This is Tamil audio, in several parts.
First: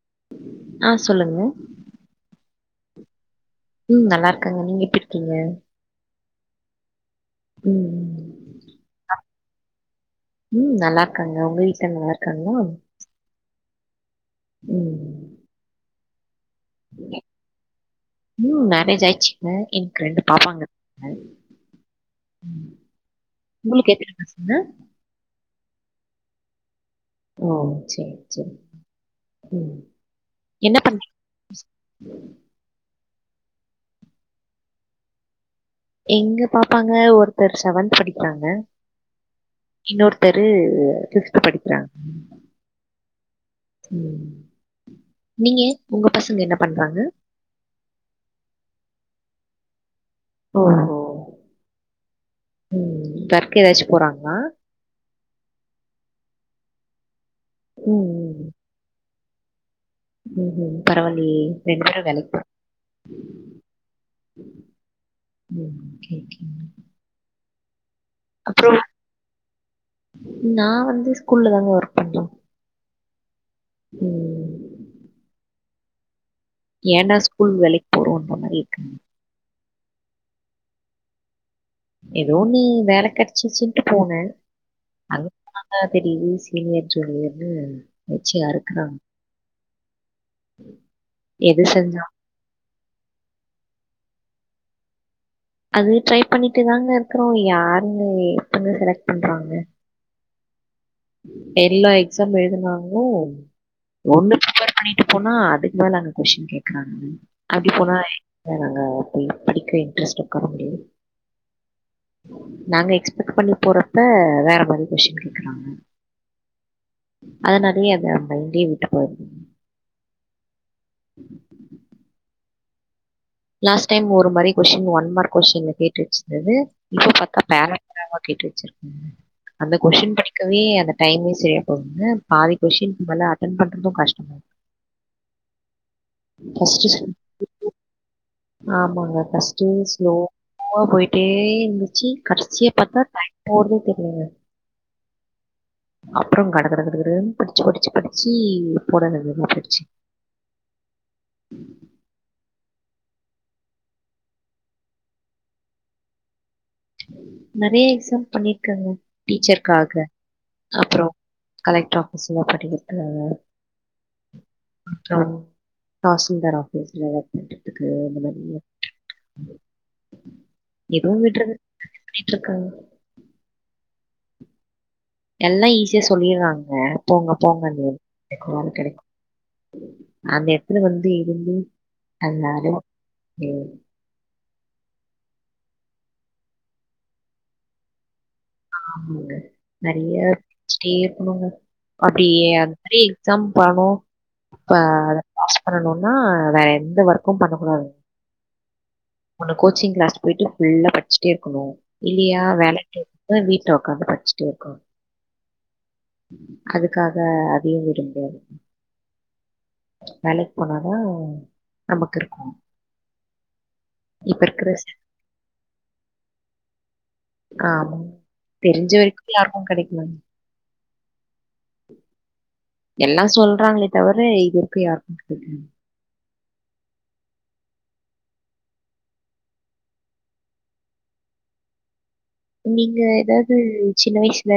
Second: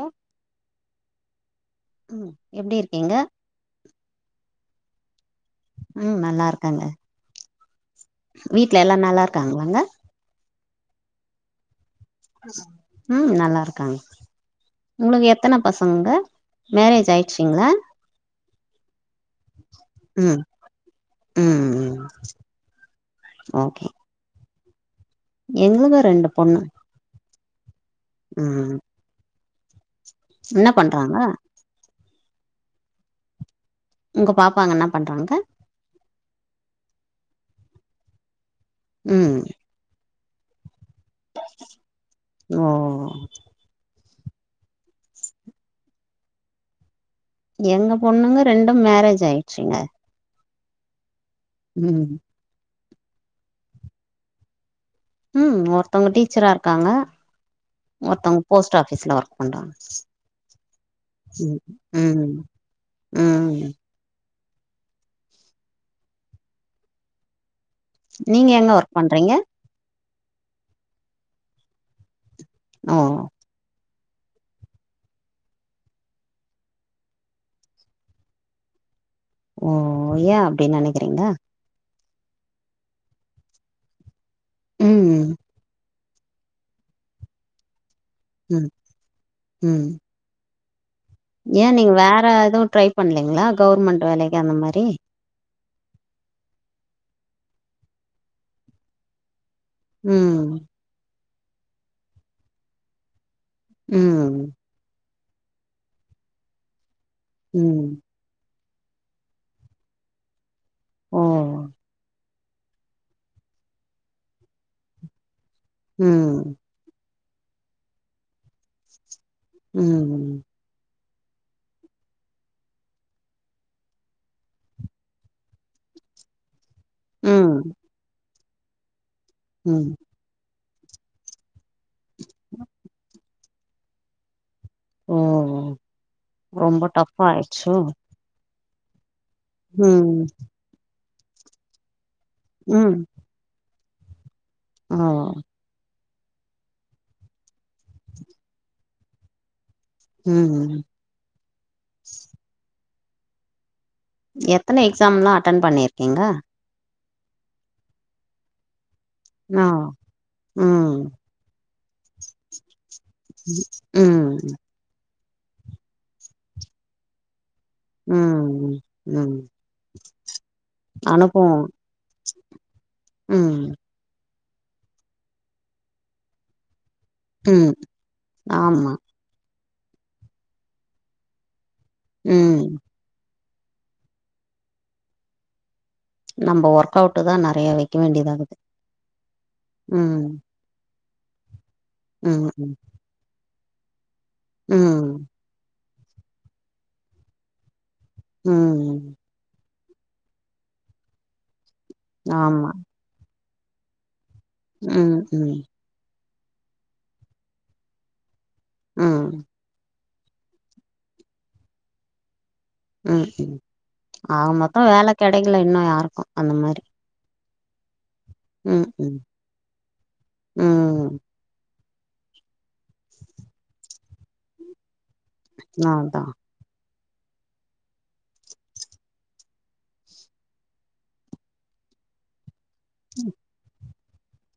ஒ ஆ சொல்லுங்க ம் எப்டி இருக்கீங்க ம் நல்லா இருக்கங்க நீங்க எப்டி இருக்கீங்க ம் நல்லா இருக்கங்க ம். வீடல எல்லா நல்லா இருக்காங்ளாங்க ம் நல்லா இருக்காங்க உங்க வீட்ட நல்லா இருக்காங்களா? ம் நல்லா இருக்காங்க ம் உங்ளுக்கு எத்தன பசங்கங்க மேரேஜ் ஆயிச்சிங்ளா ம் மேரேஜ் ஆயிச்சிங்க எனக் ரெண்டு ம் பாப்பாங்க ங்க ம் ம் உங்ளுக்கு எத்தன பசங்க எங்ளுகு ரெண்டு பொண்ணு ஓ சேரி சேரி ம் ம் என்ன பண்றீங் உங்க பாப்பாங்க என்ன பண்றாங்க எங்க பாப்பாங்க ஒருத்தர் செவன்த் படிக்றாங்க ம் இன்னொருத்தரு சிக்த் படிக்கிறாங் ஓ ம் நீங்க உங்க பசங்க என்ன பண்றாங்க எங்க பொண்ணுங்க ரெண்டும் மேரேஜ் ஆயிச்சிங்க ஓஹோ ம் ம் சர்க் ஏதாச்சு போறாங்களா ம் ஒர்த்தவங்க டீச்சரா இருக்காங்க ம் ஓர்த்தவங்க போஸ்ட்ஆபீஸ்ல ஒர்க் பண்றாங்க ம் ம் பரவாயில்லயே ம் ரெண்டு பேரும் வேலைக் ம் பேறா ம் ம் ஓகே ஓகே நீங்க எங்க அப்புறோ ஒர்க் பண்றீங்க நா வந்து ஸ்கூல்ல தாங்க ஒர்க் பண்லா ஓ ம் ஏன்டா ஸ்கூல் வேலைக்கு போறோன்ற மாரி இருக்கு ஓ ஏ அப்டி நெனைக்கிறீங்க ஏதோ நீ வேல கெடைச்சிச்சுன்ட்டு போன ம், அதுனால பெரிய சீனியர் ஜூனியர்ன்னு வெச்சி ம், அறுக்குறாங்க ம் எது ஏ நீங்க செஞ்சா வேற எதுவு ட்ரை பண்லீங்ளா கவுர்மெண்ட் வேலைக்கு அந்த மாரி அது ட்ரை பண்ணிட்டு தாங்க இருக்குறோ யாருங்க எப்ப செலக்ட் பண்றாங்க ம் எல்லோ எக்ஸாம் எழுதினாங்லு ஒண்ணு ம், வர்ல பண்ணிட்டு போனா அதுக்கு மேல அங்க கொஷ்ன் கேக்குறாங்க அப்டி ம். போனா நாங்க போய் படிக்க இன்ட்ரெஸ்ட் உக்கார முடியுது ஓ நாங்க எக்ஸ்பெக்ட் பண்ணி போறப்ப வேற மாரி கொஸ்ன் கேக்றாங்க ம் அதனாலயே அத நம்ம இங்கயே விட்டு போயிரோ ம் லாஸ்ட் டைம் ஒரு மாரி கொஸ்டின் ஒன் மார்க் கொஸின்ல கேட்டு வச்சிருந்தது இப்ப பாத்தா ம், பேறா பேறாவா இருக்கு கேட்டு வச்சிருக்கா அந்த ம். கொஸ்டின் படிக்கவே அந்த டைமே செரியா ஒன்னு பாதி கொஸ்டின்க்கு மேல அட்டென் பண்றது கஷ்டோ ஓ ஓ ரொம்ப டஃப் ஆயிடுச்சோ ஆமாங்க ஃபஸ்ட்டே ம், ஸ்லோவா போயிட்டே இருந்துச்சு கடைசிய பாத்தா டைம் போறதே தெரிலங்க ஆமா அப்றோ கட கட கடன்னு படிச்சி படிச்சி படிச்சி போட வேண்டியதா போச்சு ம் ம் எத்தன எக்ஸாம்லா அட்டன் பண்ணிருக்கீங்க நெறைய எக்ஸாம் பண்ணிருக்கங்க ஆ. டீச்சர்காக ம், அப்றோ கலெக்டர் ஆஃபீஸ்ல படிக்கிறது ம் ம் அப்றோ தாசில்தார் ஆஃபீஸ்ல அதுக்கு அந்த மாரி ம், ம். எதுவு விட்றதுல்ல அனுபவம். பேய்ட்டுருக்கங் ம் எல்லா ஈஸியா சொல்லிர்றாங்க போங்க ம். போங்கனு கெடைக்கு ஆமா. கெடைக் அந்த எடதுல வந்து இருந்து ம். [unintelligible] நம்ப ஒர்க் அவுட் தா நெறைய வைக்க வேண்டியதா இருக்கு ஆமாங்க நெறைய வச்சிட்டே இருக்குணுங்க அப்டியே அது ம் மேரி எக்ஸாம் பண்ணோ ஆ அத ம் பாஸ் பண்ணுனா வேற எந்த ஒர்க்கு பண்ணக்கூடாது ம் ஒன்னு கோச்சிங் கிளாஸ் போயிட்டு ஃபுல்லா படிச்சிட்டே இருக்குணு இல்லியா ஆமா வேலைக்கு த வீட்ல ஒக்காந்து படிச்சிட்டே இருக்கு அ ம் அதுக்காக அதையு விட முடியாது ம் வேலைக்கு போனாதா நமக்கு இருக்கு ம் ம் ஆக மொத்தோ வேல கெடைக்கல இன்னு யாருக்கு அந்த மாரி ஆமா ம் தெரிஞ்ச ம் வரைக்கு யாருக்கு கெடைக்ல ம் எல்லா சொல்றாங்களே தவுர இது வரைக்கு யாருக்கு கெடைக் நான்தா நீங்க எதாவது சின்ன வயசுல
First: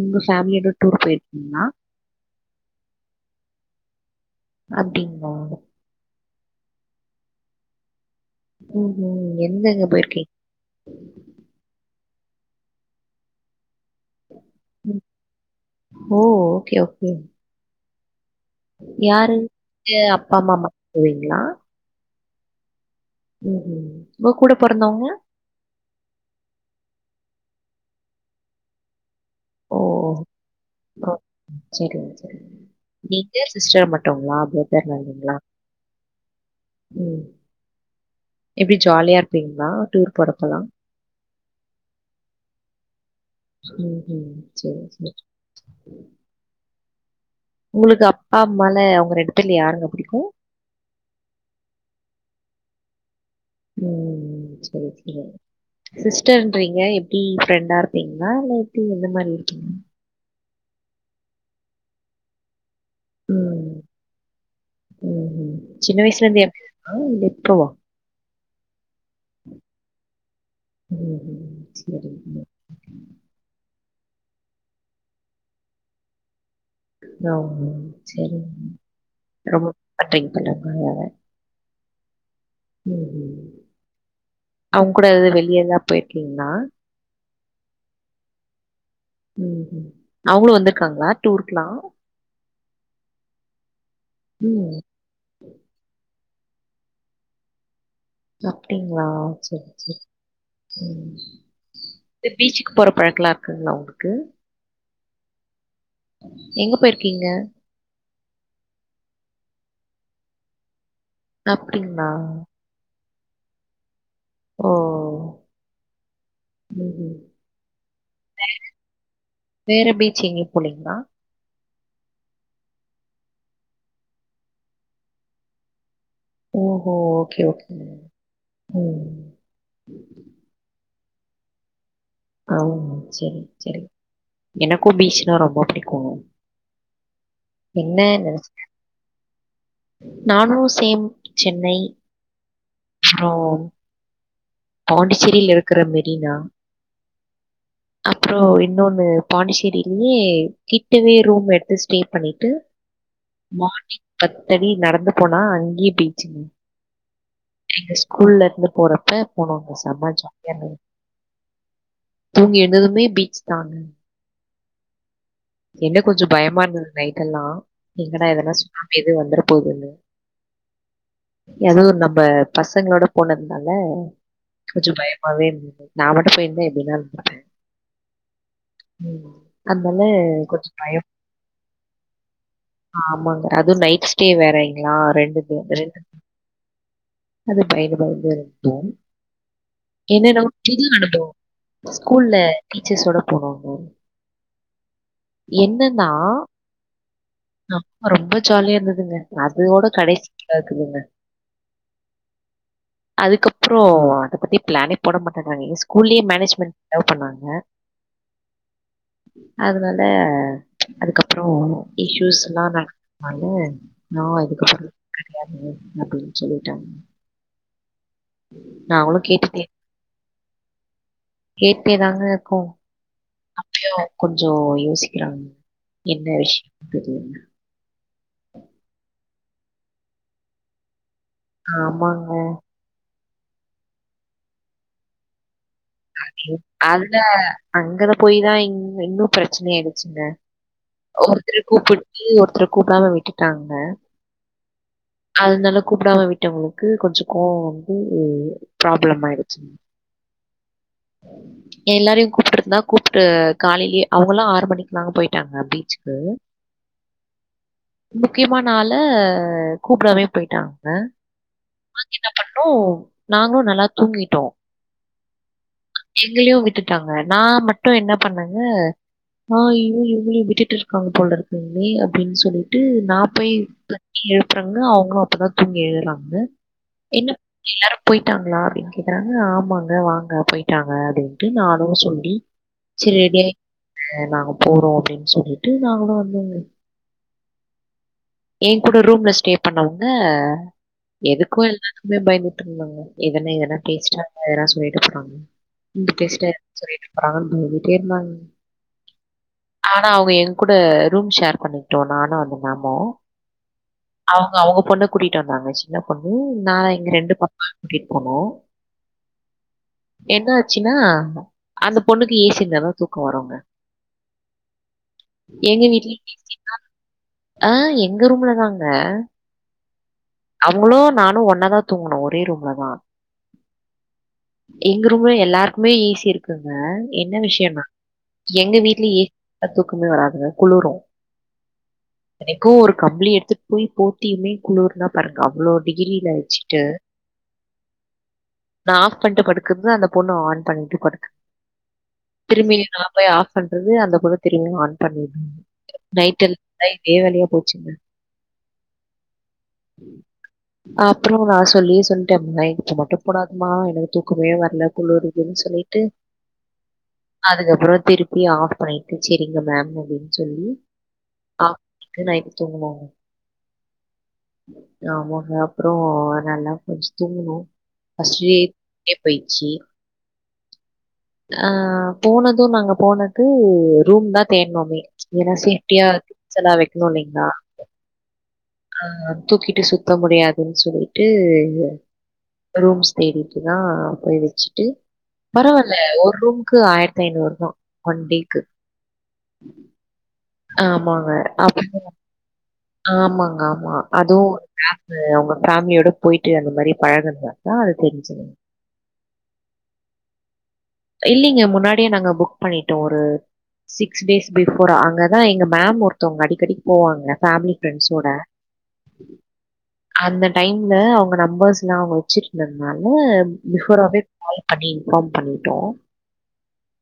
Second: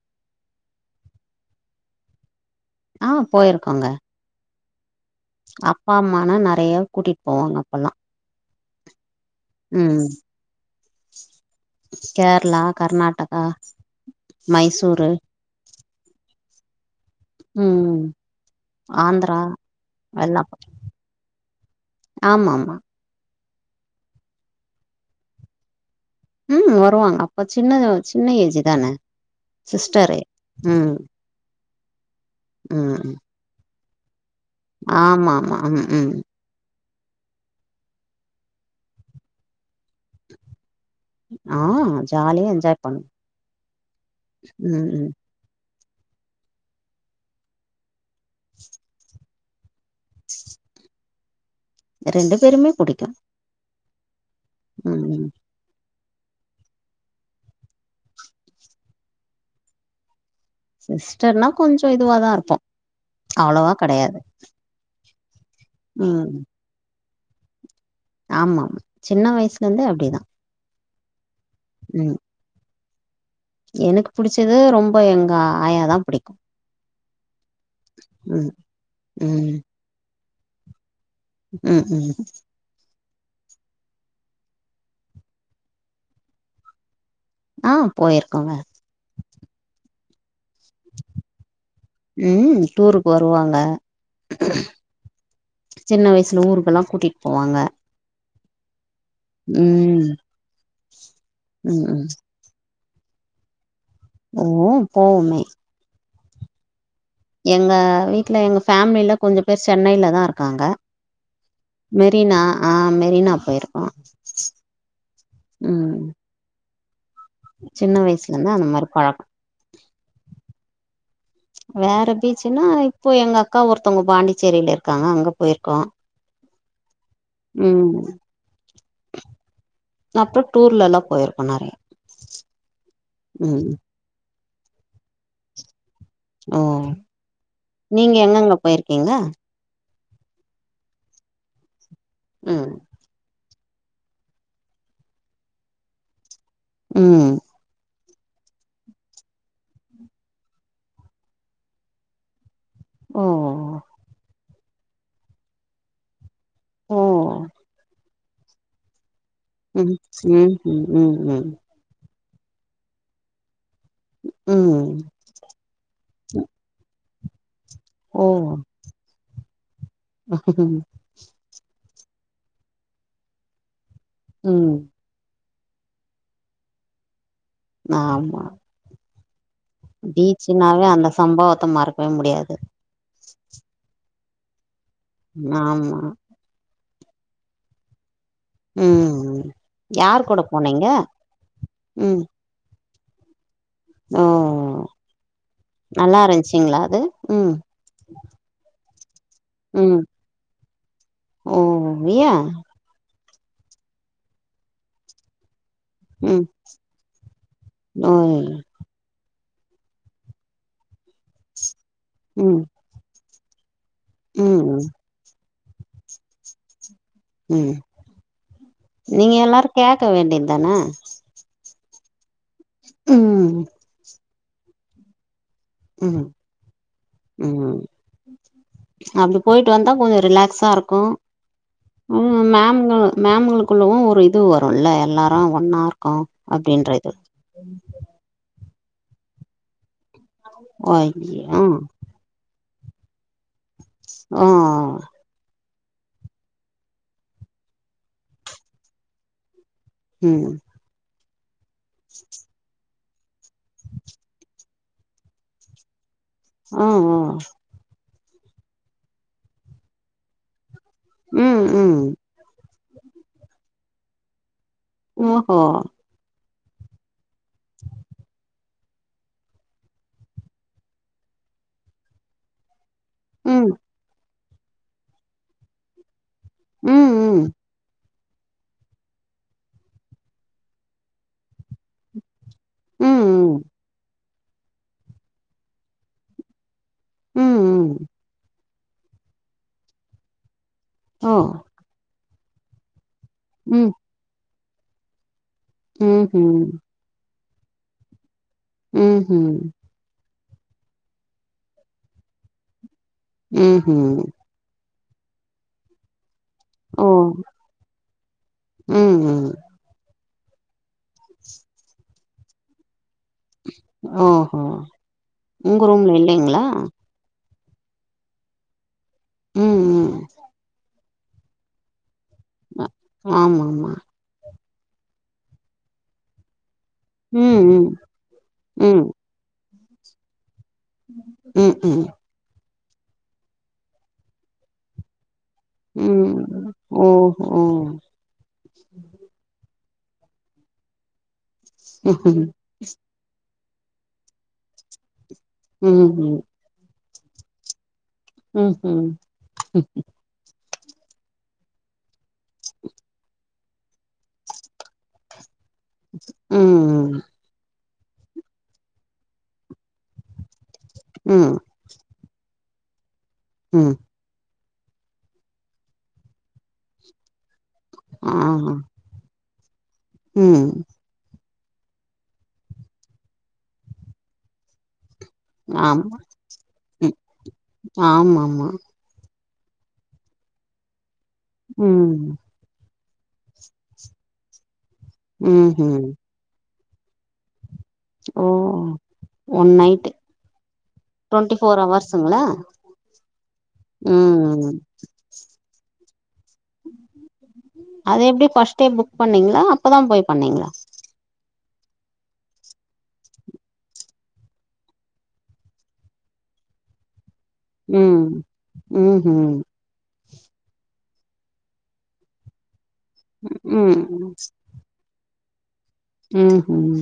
உங்க ஃபேமிலியோட டூர் போயிருக்கீங்களா ஆ போயிருக்கோங்க அப்டிங்ளா அப்பா அம்மானா நெறைய கூட்டிட் போவாங்க அப்பல்லா ம் ஹும் எங்கெங்க போயிருக்கிங்க கேர்ளா கர்நாடகா ம். மைசூரு ஓ ஓகே ஓகே ம் ஆந்திரா யாருக்கு அப்பா அம்மா மட்டு போவீங்ளா ஆமாம்மா ம் ம் உங்க கூட பொறந்தவுங்க ம் வருவாங்க அப்ப சின்ன சின்ன ஏஜு தான சிஸ்டரு ம் செரிங்க செரி ம் நீங்க சிஸ்டரு மட்டுங்களா சேர் வேற எதுவு ஆமா இல்லைங்களா ஆமா ம் ம் ம் எப்டி ஜாலியா இருப்பீங்களா டூர் போறப்பலாம்? ஆ ஜாலியா என்ஜாய் பண் ம் ம் சேரி சேரி உங்களுக்கு அப்பா அம்மால அவுங்க ரெண்டு பேர்ல யாருங்க பிடிக்கு உஹம் ரெண்டு பேருமே புடிக்கு ம் சேரி ம் சேரி ம் சிஸ்டர்ன்றீங்க எப்டி ஃப்ரெண்டா இருப்பீங்களா இல்ல எப்டி எந்த மாரி இருக்கீங்க சிஸ்டர்னா கொஞ்ச இதுவாதா இருப்போ அவ்ளோவா கெடையாது ம் ம் சின்ன வயசுல ம் இருந்தே அப்டிதானா இல்ல இப்போவா ஆமா சின்ன வயசுல இருந்து அப்டிதா ம் ம் ம் எனக்கு புடிச்சது ரொம்ப எங்க ஆயாதா புடிக்கு ஓ ஓ செரி ம் மேம் ம் ரொம்ப பண்றீங்க மேடம் அதுனால ம் ம் ம் ம் அவுங்க கூட எதுவு வெளியேல்லா போயிருக்கீங்கன்னா ஆ போயிருக்கோங்க ம் ம் அவுங்களு வந்துருக்காங்களா டூர்க்குலா ம் டூருக்கு வருவாங்க ம் சின்ன வய்சுல ஊருக்கெல்லா கூட்டிட் போவாங்க சாப்டிங்ளா செரி செரி ம் உம் ம் ம் பீச்சுக்கு போற பழக்கலா இருக்குங்ளா உங்குளுக்கு ஓ போவுமே எங்க போயிருக்கீங்க எங்க வீட்ல எங்க ஃபேமிலில கொஞ்ச பேர் சென்னையில தான் இருக்காங்க அப்டிங்களா? மெரினா ஆ மெரினா போயிருக்கோ ஓ ம் உம் சின்ன வயசுல இந்து அந்த மாரி பழக்க வேற பீச் எங்கியு போளிங்ளா வேற பீச்சுன்னா இப்போ எங்க அக்கா ஒருத்தவங்க பாண்டிச்சேரியில இருக்காங்க அங்க போயிருக்கோ ஓஹோ ஓகே ஓகே ம் உம் அப்ற டூர்லல்லா போயிருக்கோ நெறைய ஆ செரி ம் செரி எனக்கும் பீச்னா ரொம்ப புடிக்கும் ஆ நானும் சேம் சென்னை ம் ப்ரோ பாண்டிச்சேரியில இருக்கற மெரினா ம் ப்ரோ இன்னொன்னு பாண்டிச்சேரியிலயே கிட்டவே ரூம் எடுத்து ஸ்டே பண்ணிட்டு ஓ மார்னிங் பத்தடி நடந்து போனா அங்கே பீச்சுங் ஓ எங்க ஸ்கூல்ல இந்து போறப்ப போனங்க ம் செம ஜாலியா ம் இருந்தது ம் ம் ம் தூங்கி எழுந்ததுமே பீச் தாங்க உம் என்ன கொஞ்சம் பயமா இருந்தது நைட்டு எல்லா ஓ எங்கடா எதனா சுனாமி ஏதும் வந்துட போகுது [unintelligible] ஏதோ நம்ம பசங்களோட போனதுனால ம் கொஞ்சோ பய மாவே [inaudible] நா மட்டு போயிருந்தா எப்டினா [inaudible] ஆமா ம் அதனால கொஞ்சம் இதுனாலவே பயம் அந்த சம்பவத்த மறக்கவே முடியாது ஆமாங்க அதுவு நைட் ஸ்டே வேறைங்ளா ரெண்டு பே ரெண்டு ஆமா அது பயந்து பயந்து ம் யார் என்னன்னா கூட இது போனீங்க நடந்தும் ஸ்கூல்ல டீச்சர்ஸ் ஓட போனோங்கோ ஆ நல்லா இருஞ்ச்சிங்ளா அது உம் ஆமா ரொம்ப ஜாலியா இருந்ததுங்க அது ஓட ம் கடைசியா [inaudible] ஓ யா அதுக்கப்றோ அத பத்தி பிளான்னே போட மாட்டங்க [inaudible] ஸ்கூல்லையே ம் மேனேஜ்மென்ட் அலோ பண்ணாங்க ஓ அதனால அதுக்கப்றோ ம் இஷூஸ்ல்லா நட நானு நா ம் இதுக்கப்பறம் கெடையாது அப்டின் சொல்லிட்ட நீங்க கேட்டுட்டே எல்லாரு கேக்க வேண்டி தான கேட்டேதாங்க இர்க்கோ ம் கொஞ்சோ யோசிக்குறாங்க ம் ம் அப்டி போயிட்டு வந்தா கொஞ்சொ ரிலாக்ஸா இருக்கும் ஆமாங்க. ம் மேம்களு மேம்களுக்குள்ளவு ஒரு இது வரும்ல்ல எல்லாரு ஒன்னா இருக் அதுல அங்கத போயிதா இ இன்னு பிரச்சனயாருக்கு ஓ ஒருத்தர ஐயோ கூப்புட்டு ஒருத்தர கூப்புடாம விட்டுட்டாங்க ம் ம் அதனால கூப்புடாம விட்டவங்களுக்கு கொஞ்சோ கோவோ வந்து ப்ராப்ளம் ஆயிருச்சு ம் எல்லாரையு கூப்பிட்டுருந்தா கூப்புட்டு காலையிலயே அவங்கல்லா ஆறு மணிக்கு மேம்ங்க போயிட்டாங்க பீச்சிக்கு ம் ம் முக்கியமான ஆல கூப்புடாமே போயிட்டாங்க ம் ம் என்ன பண்ணோ நாங்களு நல்லா தூங்கிட்டோ ஓ ஹோ எங்களயு விட்டுட்டாங்க நா மட்டு என்ன பண்ணேங்க நா அய்யோ இவுங்களயு விட்டுட்டு இருக்காங்க போல இருக்குங்ளே அப்டின்னு சொல்லி ட்டு நா போயி ம் தட்டி எழுப்புறங்க அவங்களு அப்பதா தூங்கி எழுறாங்க ம் என்ன [unintelligible] ம் எல்லாரு போயிட்டாங்களா அப்பிடின்னு கேக்குறாங்க ஆமாங்க வாங்க போயிட்டாங்க அப்டின்ட்டு நானு சொல்லி ம் சேரி ம் [unintelligible] நாங்க போறோ அப்டின்னு சொல்லிட்டு நாங்களு வந்தோக ம் ம் எ கூட ரூம்ல ஸ்டே பண்ணவங்க ஓ எதுக்கு எல்லாத்துக்குமே பயந்துட்டு இருந்தோங்க எதனே எதா ம் பேசிட்டாங்க எதல்லா சொல்லிட போறாங்க இந்த பேசிட்டே சொல்லிட்டே போறாங்கன்னு போயிட்டே இருந்தாங்க ம் ஹு ஆனா அவங்க எங்க கூட ரூம் ஷேர் பண்ணிட்டோ நானு அந்த மேம்மோ ம் ஹூ அவங்க அவங்க பொண்ண கூட்டிட்டு வந்தாங்க சி ன்ன பண்ணு நா எங்க ரெண்டு பாப்பாவையு கூட்டிட்டு போனோ ம் ம் என்ன ஆச்சின்னா அந்த பொண்ணுக்கு ஏசி இருந்தாத தூக்கோ வருங்க ஓஹோ உங்க எங்க ரூம்ல வீட்லேயு ஏ சி இல்லைங்களா [inaudible] அ எங்க ரூம்ல தாங்க ம் ம் அவங்களு நானு ஒன்னாதா தூங்ணோ ஒரே ரூம்ல அ தா ஆமாமா எங்க ரூம்ல எல்லார்க்குமே ஏ சி இருக்குங்க என்ன ம் விஷயனா ம் எங்க ம் வீட்ல ஏ சி இருந்தா தூக்குமே வராதுங்க குளுறு ம் ம் எனக்கு ஒரு கம்ப்ளி எடுத்துட்டு போய் போட்டியுமே குளிர்னா பாருங்க அவ்ளோ டிகிரில ம் வச்சுட்டு, ஓஹோ நா ஆஃப் பண்ட்டு படுக்குறது அந்த பொண்ணு ஆன் பண்ட்டு படுக்க ம் திரும்பி நா போய் ஆஃப் பண்றது அந்த பொண்ணு திரும்பி ஆன் பண்ணிடு நைட் எல் நைட் இதே வேலையா போச்சுங்க ம் ஹூ அப்ரோ நா சொல்லியே சொல்லிட்டே நைட்டு மட்டு போடாதமா எனக்கு தூக்கமே வரல குளிறுதுன்னு சொல்லி ம் அதுக்கப்ரோ திருப்பி ஆஃப் பண்ணிட்டு செரிங்க மேம் அப்டின்னு சொல்லி ம்ம் [inaudible] நைட் தூங்குவோ ம் ஆமா அப்றோ நல்லா கொஞ்ச தூங்கணு ஆ பஸ்ரீ [inaudible] பயிச்சி ம் அ போனதும் நாங்க போனது ரூம் தா தேட்னோமே எல்லா சேஃப்டியா ஆமா திங்ஸ்ல்லாம் வைக்கணு ம் இல்லைங்ளா ஆமாமா ஆமா தூக்கிகிட்டு சுத்த முடியாதுன்னு சொல்லிட்டு ம் ரூம்ஸ் தேடிட்டுதா போய் வச்சுட்டு பரவால்ல ம்ஹூம் ஒரு ரூம் க்கு ஆயிரத்தி ஐநூறுவா ஓ ஒன் நைட்டு ஆமாங்க டுவெண்ட்டி ஃபோர் அப்ப ஹவர்ஸுங்களா ஆமாங்க ஆமா அதுவு ம் நீங்க உங்க ஃபேமிலியோட போயிட்டு அந்த மாரி பழகுனா தா அது தெரிஞ்சிரு நேத்தே புக் பண்ணீங்ளா அப்பதா போய் பண்ணீங்ளா இல்லைங்க முன்னாடியே நாங்க புக் பண்ணிட்டோ ஒரு சிக்ஸ் டேஸ் பிஃபோர் அங்கதா எங்க மேம் ஒருத்தவுங்க அடிக்கடி போவாங்க ஃபேம்லி ம் ஃப்ரெண்ட்ஸோட ம்ஹும் அந்த டைம்ல அவுங்க நம்பர்ஸ்லா அவுங்க வச்சிருந்த்னால ம் பிஃபோராவே அப்டி இன்ஃபார்ம் பண்ணிட்டோ உம் உம்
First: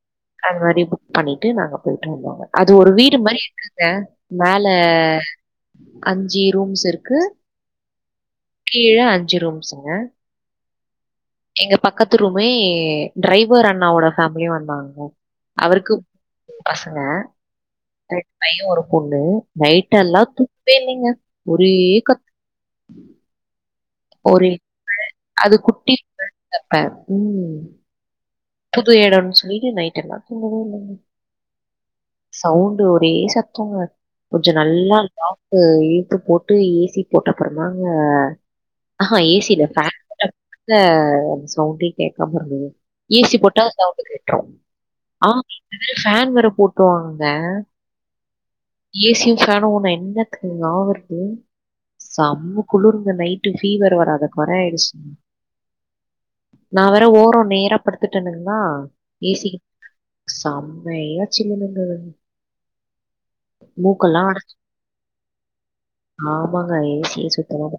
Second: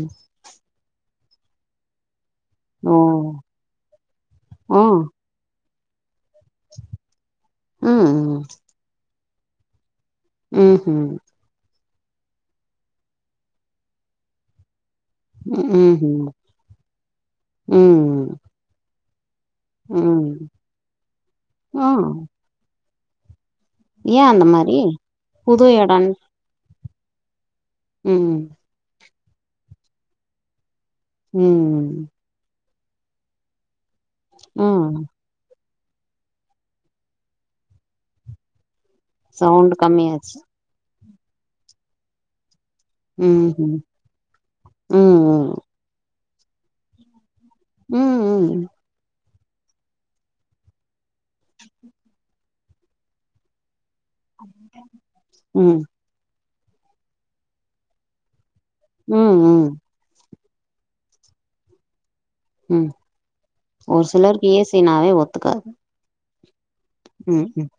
அது மாரி புக் பண்ணிட்டு நாங்க போயிட்டு வந்தோங்க அது ஒரு ஓ வீடு மாரி இருக்குங்க மேல ஓ அஞ்சு ரூம்ஸ் இருக்கு ம் கீழ அஞ்சு ரூம்ஸ்ங்க உம் உம் எங்க பக்கத்து ரூமே டிரைவர் அண்ணாவோட ஃபேமிலியு வந்தாங்க அவருக்கு ம்ஹும் பசங்க ம் [inaudible] பையன் ஒரு பொண்ணு நைடெல்லா ம் துக்கமே இல்லைங்க ஒரே ஆ கத் ஏ அந்த ஒரே மாரி [inaudible] அது புது குட்டி பசங்க உம் உம் புது எடொன்னு சொல்லிட்டு நைட் எல்லாம் தூங்கவே இல்ல உம் சவுண்டு ஒரே சத்தொங்க கொஞ்ச ஆ நல்லா லாக்கு இழுத்து போட்டு ஏசி போட்டப்றந்தாங்க ஆஹா ஏசி இல்ல சவுண்ட் ஃபேன் போட்ட கம்மியாச்சு அப்றம் தாங்க சவுண்டே கேக்காம இருந்தது ஏசி போட்டா ம்ஹும் சவுண்டு கெட்ரு ம் ஆ ம் [inaudible] ஃபேன் வேர போட்ருவாங்க ம் ம் ஏசியு ஃபேனு உன்ன என்னத்துங் ஆவ்றது செம்ம குளுர்து நைட்டு ஃபீவர் வராத கொற ஆயிடுச் ம் நா வேற ஓர நேரா படுத்ட்ருந்தேனுங்கா ம் ஏசி ம் செம்மையா சில்லுனுந்தது ம் ஒர் சிலருக் அடச்சு ஏசின்னாவே ஒத்துக்காது ஆமாங்க ஏசியே ம் சுத்தமா